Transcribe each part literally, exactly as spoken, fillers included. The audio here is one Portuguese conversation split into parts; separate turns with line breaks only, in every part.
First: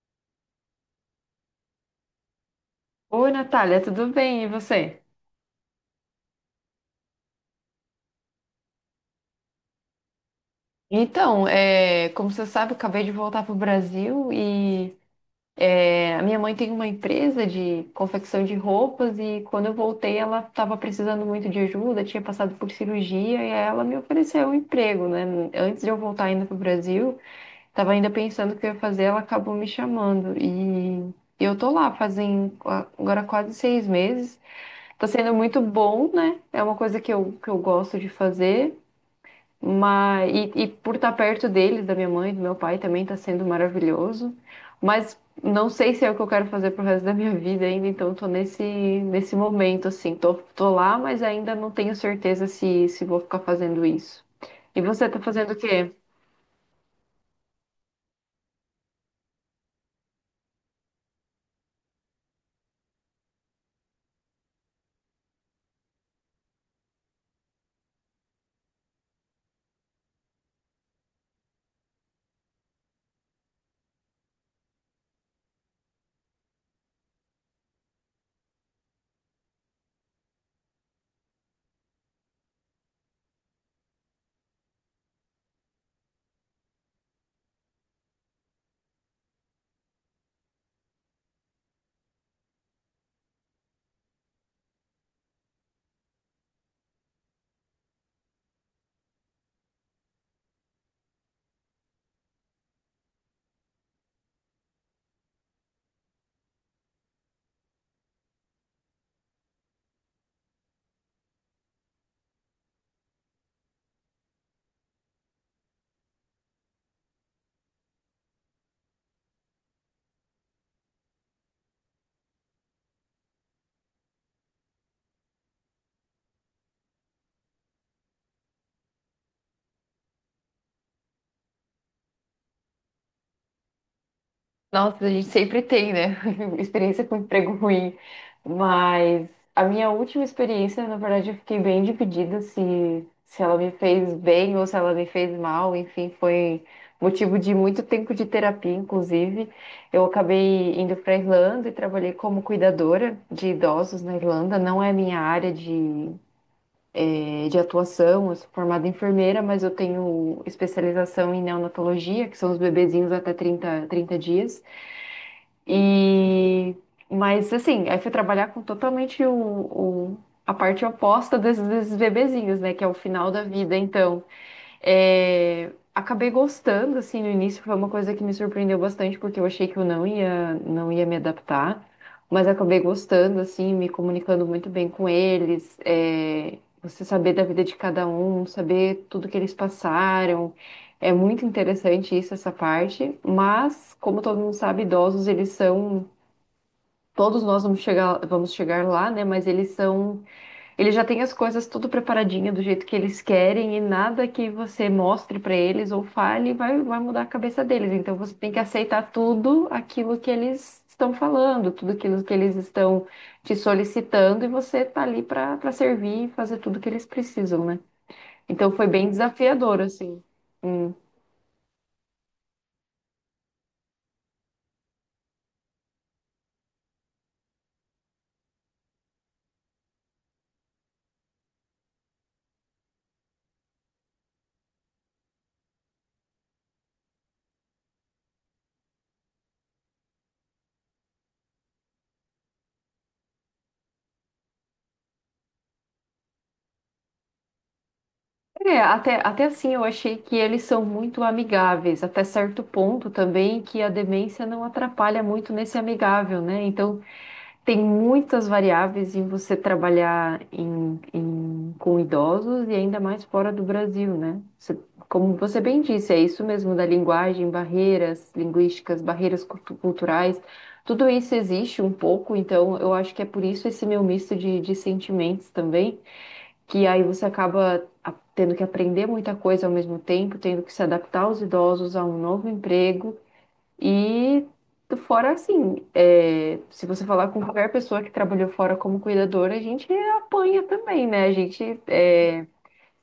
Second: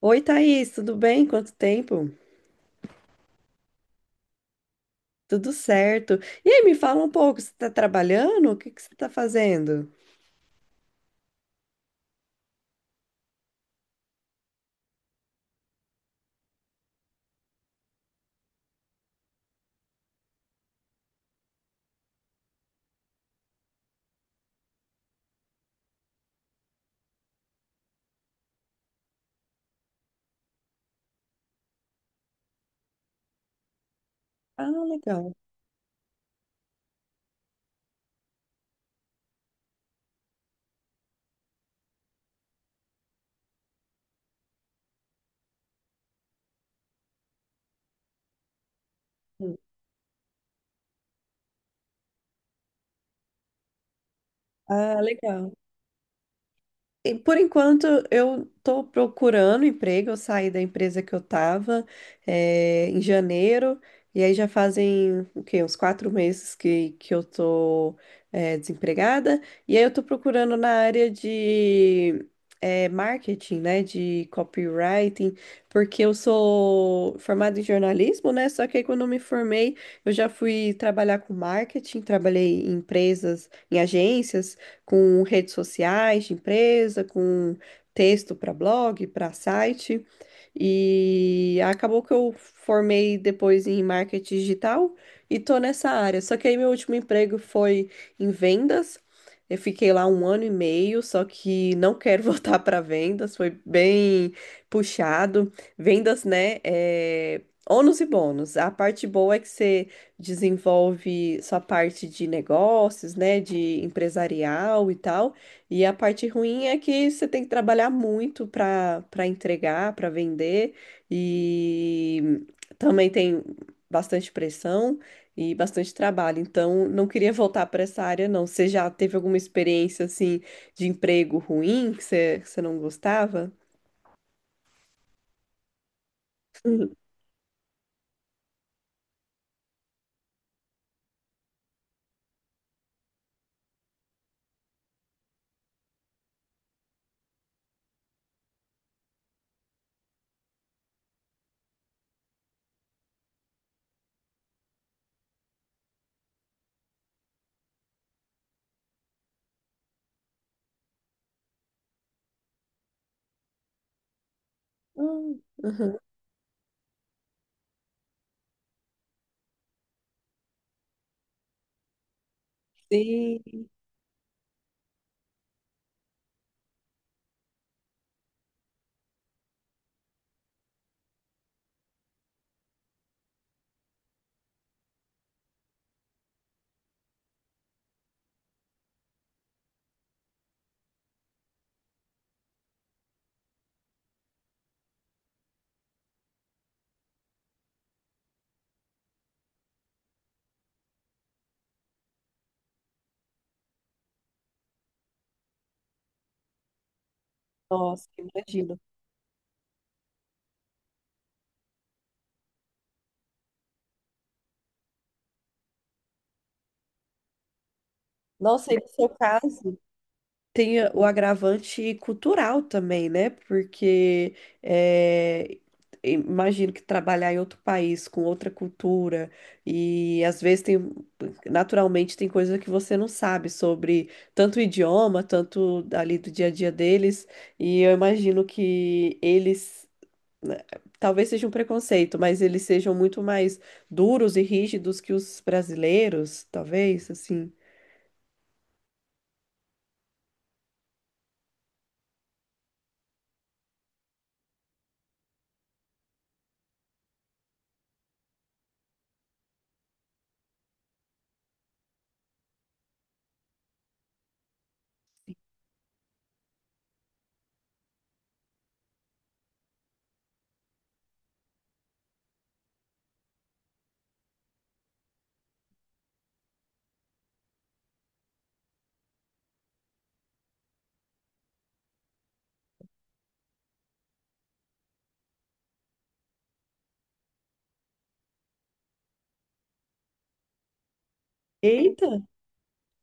Oi, Thaís, tudo bem? Quanto tempo?
Oi, Natália, tudo bem? E você?
Tudo certo. E aí, me fala um pouco, você está trabalhando? O que que você está fazendo?
Então, é, como você sabe, eu acabei de voltar para o Brasil e é, a minha mãe tem uma empresa de confecção de roupas e quando eu voltei ela estava precisando muito de ajuda, tinha passado por cirurgia e aí ela me ofereceu um emprego, né? Antes de eu voltar ainda para o Brasil, estava ainda pensando o que eu ia fazer, ela acabou me chamando e eu tô lá fazem qua- agora quase seis meses.
Ah,
Tá
legal.
sendo muito bom, né? É uma coisa que eu, que eu gosto de fazer. Mas, e, e por estar perto deles, da minha mãe, do meu pai, também está sendo maravilhoso. Mas não sei se é o que eu quero fazer pro resto da minha vida ainda, então tô nesse, nesse momento, assim. Tô, tô lá, mas ainda não tenho certeza se, se vou ficar fazendo isso. E
Ah,
você tá
legal.
fazendo o quê?
E, por enquanto, eu estou procurando emprego. Eu saí da empresa que eu estava em janeiro, e aí já fazem o quê? Uns quatro meses que, que eu estou desempregada. E aí eu estou procurando na área de eh, marketing, né? De copywriting, porque eu sou formada em jornalismo, né? Só que aí quando eu me formei, eu já fui trabalhar com marketing, trabalhei em empresas, em agências com redes sociais de empresa, com texto para blog, para site. E acabou que eu formei depois em marketing digital e tô nessa área. Só que aí meu último emprego foi em vendas. Eu fiquei lá um ano e meio, só que não quero voltar para vendas, foi bem puxado. Vendas, né? É... Ônus e bônus. A parte boa é que você desenvolve sua parte de negócios, né, de empresarial e tal. E a parte ruim é que você tem que trabalhar muito para para entregar, para vender e também tem bastante pressão e bastante trabalho. Então, não queria voltar para essa área, não. Você já teve alguma experiência assim de emprego ruim que você, que você não gostava?
Nossa, a gente sempre tem, né?
Uhum.
Experiência com emprego ruim. Mas a minha última experiência, na verdade, eu fiquei bem dividida se, se ela me fez bem ou se ela me fez mal. Enfim, foi motivo de muito tempo de terapia, inclusive. Eu acabei indo para a Irlanda e trabalhei como cuidadora de idosos na Irlanda. Não é minha área de, eh, de atuação, eu sou formada em enfermeira, mas eu tenho especialização em neonatologia, que são os bebezinhos até trinta trinta dias.
Uhum.
E mas assim, aí fui trabalhar com totalmente o, o- a parte oposta desses, desses bebezinhos, né? Que é o final
Sim,
da vida, então. É, acabei gostando, assim, no início foi uma coisa que me surpreendeu bastante, porque eu achei que eu não ia, não ia me adaptar, mas acabei gostando, assim, me comunicando muito bem com eles, é, você saber da vida de cada um, saber tudo que eles passaram, é muito interessante isso, essa parte, mas, como todo mundo sabe, idosos, eles são, todos nós vamos chegar, vamos chegar lá, né, mas eles são ele já tem as coisas tudo preparadinha do jeito que eles querem e nada que você mostre pra eles ou fale vai, vai mudar a cabeça deles.
nossa,
Então você tem que
imagino.
aceitar tudo aquilo que eles estão falando, tudo aquilo que eles estão te solicitando e você tá ali pra para servir e fazer tudo que eles precisam, né? Então
Nossa, e no
foi bem
seu caso?
desafiador, assim.
Tem
Hum.
o agravante cultural também, né? Porque eh, imagino que trabalhar em outro país com outra cultura e às vezes tem naturalmente tem coisa que você não sabe sobre tanto o idioma, tanto ali do dia a dia deles, e eu imagino que eles, né, talvez seja um preconceito, mas eles sejam muito mais duros e rígidos que os brasileiros, talvez, assim.
É, até, até assim eu achei que eles são muito amigáveis, até certo ponto também que a demência não atrapalha muito nesse amigável, né? Então tem muitas variáveis em você trabalhar em, em- com idosos e ainda mais fora do Brasil, né? Você, como você bem disse, é isso mesmo da linguagem, barreiras linguísticas, barreiras cultu- culturais, tudo isso existe um pouco, então eu acho que é por isso esse meu misto de, de sentimentos também, que aí você acaba a- tendo que aprender muita coisa ao mesmo tempo, tendo que se adaptar aos idosos a um novo emprego e fora assim, é, se você falar com qualquer pessoa que trabalhou fora como cuidadora, a gente apanha também, né? A gente
Eita!
é,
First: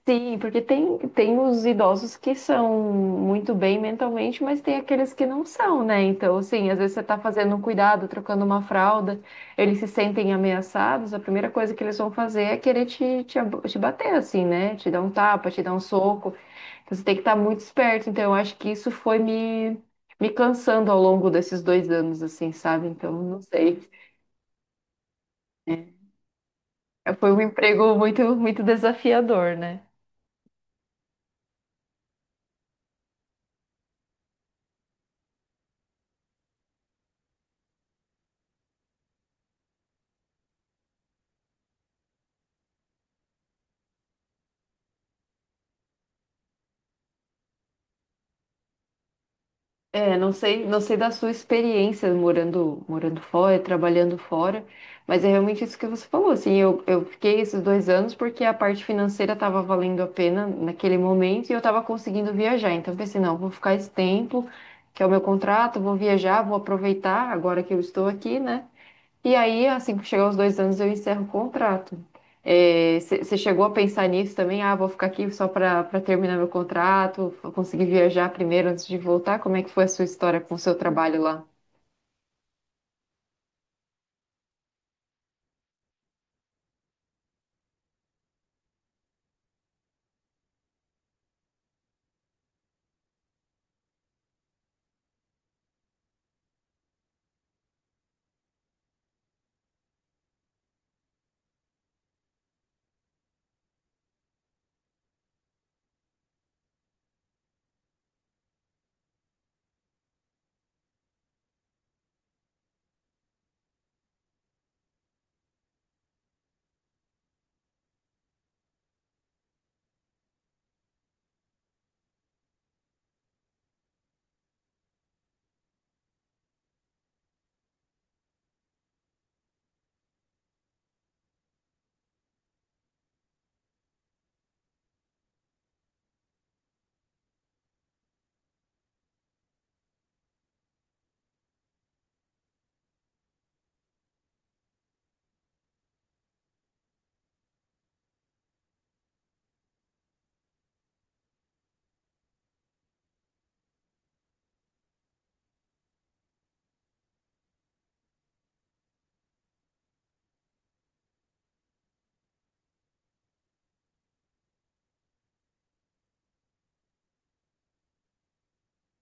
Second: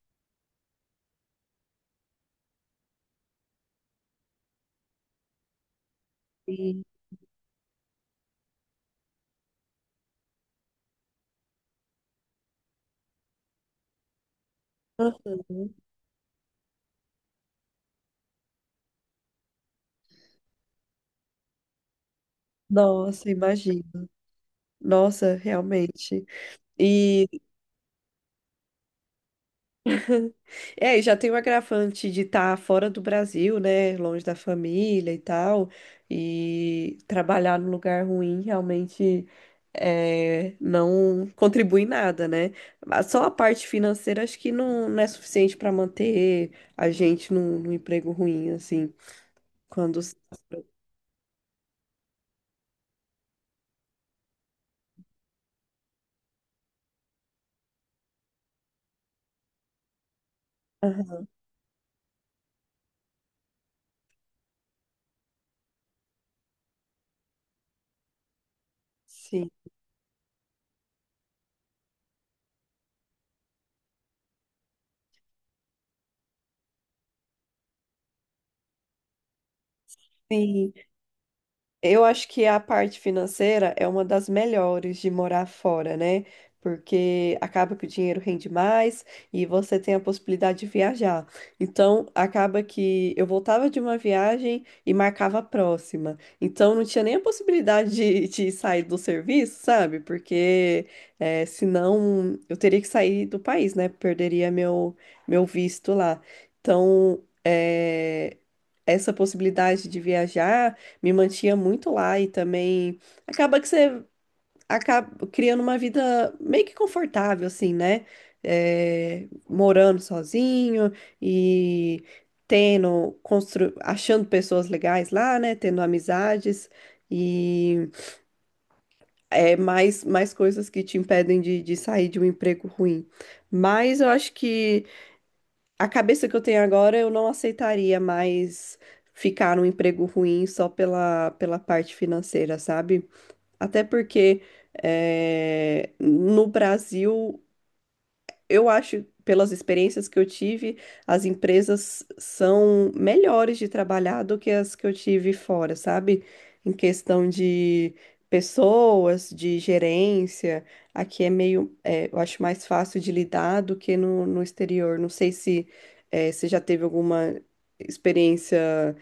sim, porque tem, tem os idosos que são muito bem mentalmente, mas tem aqueles que não são, né? Então, assim, às
Sim.
vezes você está fazendo um cuidado, trocando uma fralda, eles se sentem ameaçados, a primeira coisa que eles vão fazer é querer te, te, ab- te bater, assim, né? Te dar um tapa, te dar um soco. Então, você tem que estar muito esperto. Então, eu acho que isso foi me, me cansando ao longo desses dois anos, assim, sabe? Então,
Nossa,
não sei.
imagino. Nossa, realmente.
É,
E
foi um emprego muito, muito desafiador, né?
é, e já tem o agravante de estar fora do Brasil, né? Longe da família e tal. E trabalhar num lugar ruim realmente é, não contribui em nada, né? Mas só a parte financeira acho que não, não é suficiente para manter a gente num, num emprego ruim, assim. Quando.
É, não sei, não sei da sua experiência morando, morando fora, trabalhando fora, mas é realmente isso que você falou, assim, eu, eu fiquei esses dois anos porque a parte financeira estava valendo a pena naquele
Aham,
momento e eu estava conseguindo viajar, então eu pensei, não, vou ficar esse tempo, que é o meu contrato, vou viajar, vou aproveitar agora que eu estou aqui, né? E
sim.
aí, assim que chegar os dois anos, eu encerro o contrato. Você chegou a pensar nisso também? Ah, vou ficar aqui só para para terminar meu contrato, vou conseguir viajar primeiro antes de voltar? Como é que foi a sua história com o
Sim.
seu trabalho lá?
Eu acho que a parte financeira é uma das melhores de morar fora, né? Porque acaba que o dinheiro rende mais e você tem a possibilidade de viajar. Então, acaba que eu voltava de uma viagem e marcava a próxima. Então, não tinha nem a possibilidade de, de sair do serviço, sabe? Porque eh, senão eu teria que sair do país, né? Perderia meu, meu visto lá. Então, eh, essa possibilidade de viajar me mantinha muito lá e também acaba que você acaba criando uma vida meio que confortável, assim, né? É, morando sozinho e tendo, constru... achando pessoas legais lá, né? Tendo amizades e é, mais, mais coisas que te impedem de, de sair de um emprego ruim. Mas eu acho que a cabeça que eu tenho agora, eu não aceitaria mais ficar num emprego ruim só pela, pela parte financeira, sabe? Até porque eh, no Brasil, eu acho, pelas experiências que eu tive, as empresas são melhores de trabalhar do que as que eu tive fora, sabe? Em questão de pessoas, de gerência, aqui é meio, eh, eu acho mais fácil de lidar do que no, no exterior. Não sei se eh, você já teve alguma experiência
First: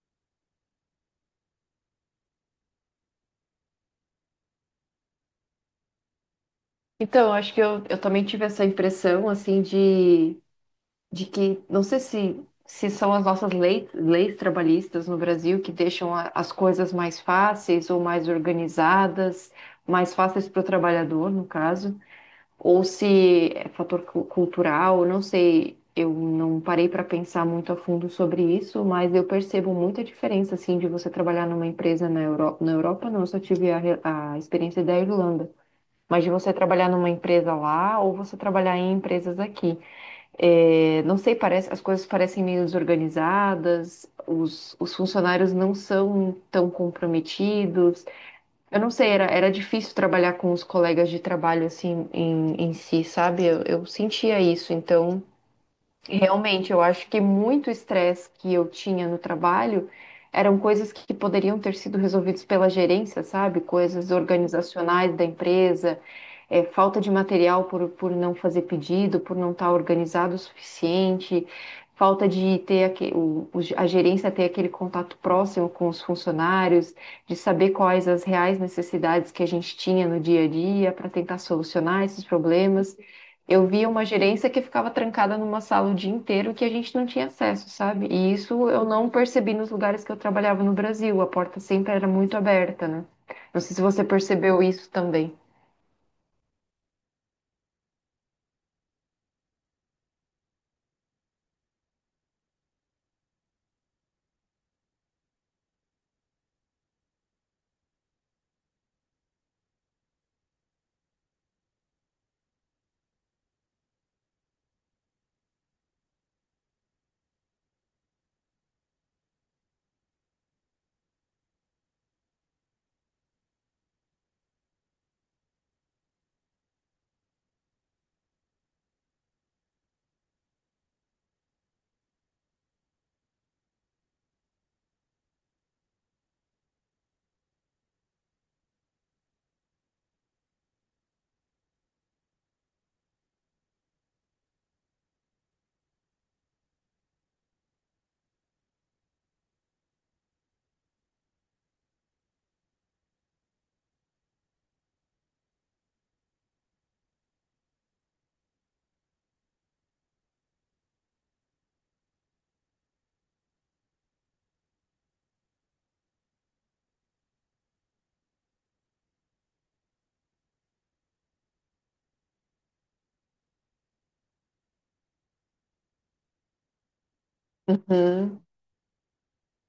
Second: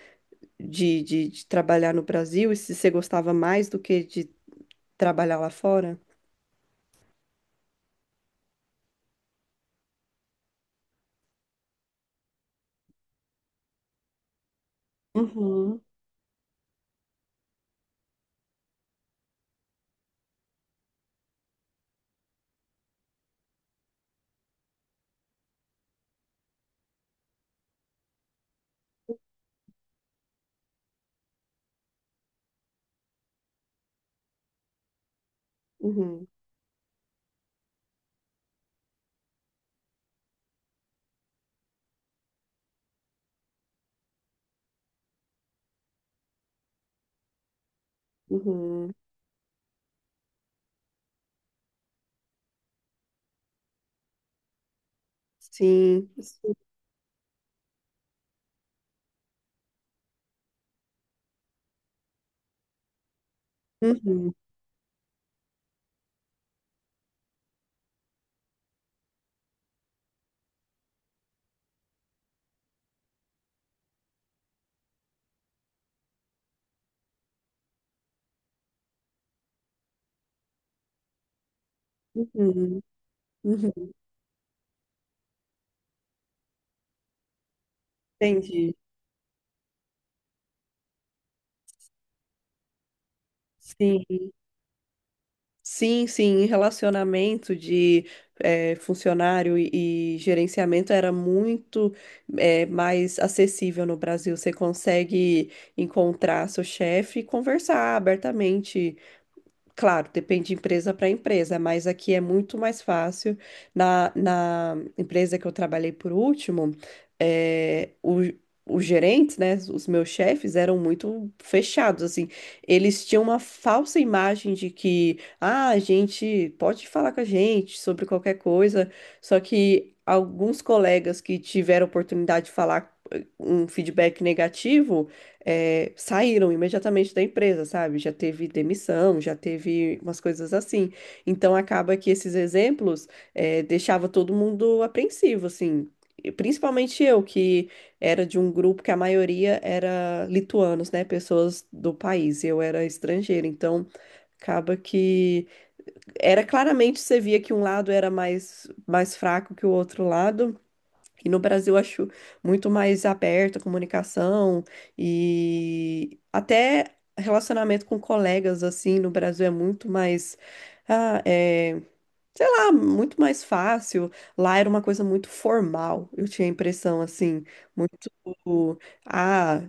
de, de de trabalhar no Brasil e se você gostava mais do que de trabalhar lá fora.
Então, acho que eu, eu também tive essa impressão, assim, de, de que, não sei se, se são as nossas leis, leis trabalhistas no Brasil que
Uhum,
deixam a- as coisas mais fáceis ou mais organizadas, mais fáceis para o trabalhador, no caso, ou se é fator cu- cultural, não sei. Eu não parei para pensar muito a fundo sobre isso, mas eu percebo muita diferença assim de você trabalhar numa empresa na Europa, na Europa não, eu só tive a, re- a experiência da Irlanda, mas
uhum,
de você trabalhar numa empresa lá ou você trabalhar em empresas aqui. É, não sei, parece, as coisas parecem meio desorganizadas, os, os funcionários não são tão comprometidos. Eu não
uhum.
sei, era, era difícil trabalhar com os colegas de trabalho assim em, em si, sabe? Eu, eu sentia isso. Então,
Sim, sim,
realmente, eu acho que muito estresse que eu tinha no trabalho eram coisas que poderiam ter sido resolvidas pela gerência, sabe? Coisas
uhum,
organizacionais da empresa, é, falta de material por, por não fazer pedido, por não estar organizado o suficiente, falta de ter aque- o- o- a gerência ter aquele contato próximo com os funcionários, de saber quais as reais necessidades que a gente tinha no dia a dia para tentar solucionar esses
uhum,
problemas. Eu via
uhum.
uma gerência que ficava trancada numa sala o dia inteiro que a gente não tinha acesso, sabe? E isso
Entendi.
eu não percebi nos lugares que eu trabalhava no Brasil. A porta sempre era muito aberta, né? Não sei se
Sim,
você percebeu isso também.
sim, sim. Em relacionamento de eh, funcionário e, e gerenciamento era muito eh, mais acessível no Brasil. Você consegue encontrar seu chefe e conversar abertamente. Claro, depende de empresa para empresa, mas aqui é muito mais fácil. Na, na empresa que eu trabalhei por último, eh, o- os gerentes, né, os meus chefes eram muito fechados, assim. Eles tinham uma falsa imagem de que, ah, a gente pode falar com a gente sobre qualquer coisa, só que alguns colegas que tiveram oportunidade de falar eh, um feedback negativo eh, saíram imediatamente da empresa, sabe? Já teve demissão, já teve umas coisas assim. Então acaba que esses exemplos eh, deixava todo mundo apreensivo, assim. E principalmente eu, que era de um grupo que a maioria era lituanos, né? Pessoas do país. Eu era estrangeira, então acaba que era claramente você via que um lado era mais mais fraco que o outro lado, e no Brasil eu acho muito mais aberta a comunicação e até relacionamento com colegas assim no Brasil é muito mais, ah, é, sei lá, muito mais fácil. Lá era uma coisa muito formal, eu tinha a impressão assim, muito,
Uhum.
ah,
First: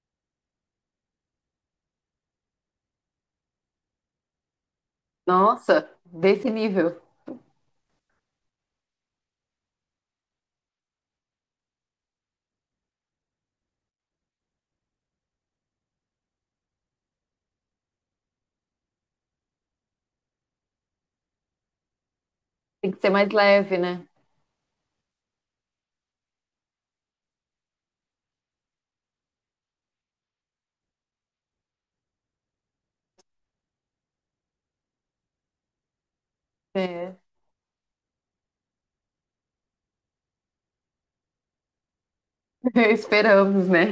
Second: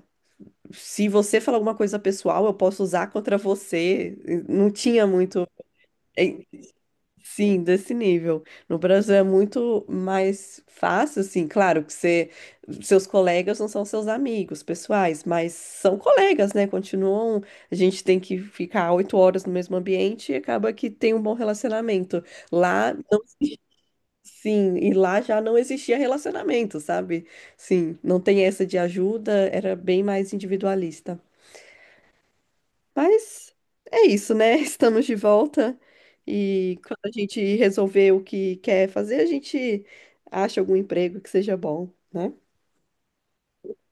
se você falar alguma coisa pessoal, eu posso usar contra você. Não tinha muito.
Nossa, desse nível.
Sim, desse nível. No Brasil é muito mais fácil, assim, claro que você, seus colegas não são seus amigos pessoais, mas são colegas, né? Continuam, a gente tem que ficar oito horas no mesmo ambiente e acaba que tem um bom relacionamento.
Tem
Lá,
que ser
não,
mais leve, né?
sim, e lá já não existia relacionamento, sabe? Sim, não tem essa de ajuda, era bem mais individualista. Mas é isso, né? Estamos de volta e quando a
É.
gente resolver o que quer fazer, a gente acha algum emprego que seja bom, né?
Esperamos, né?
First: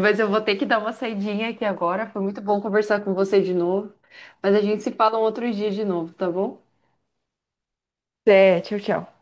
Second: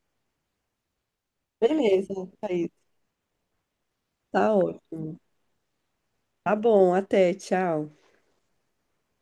Mas eu vou ter que dar uma saidinha aqui agora.
Beleza,
Foi muito bom
Thaís.
conversar com você de novo.
Tá
Mas a gente se
ótimo.
fala um outro dia de novo, tá
Tá
bom?
bom, até, tchau.
É, tchau, tchau.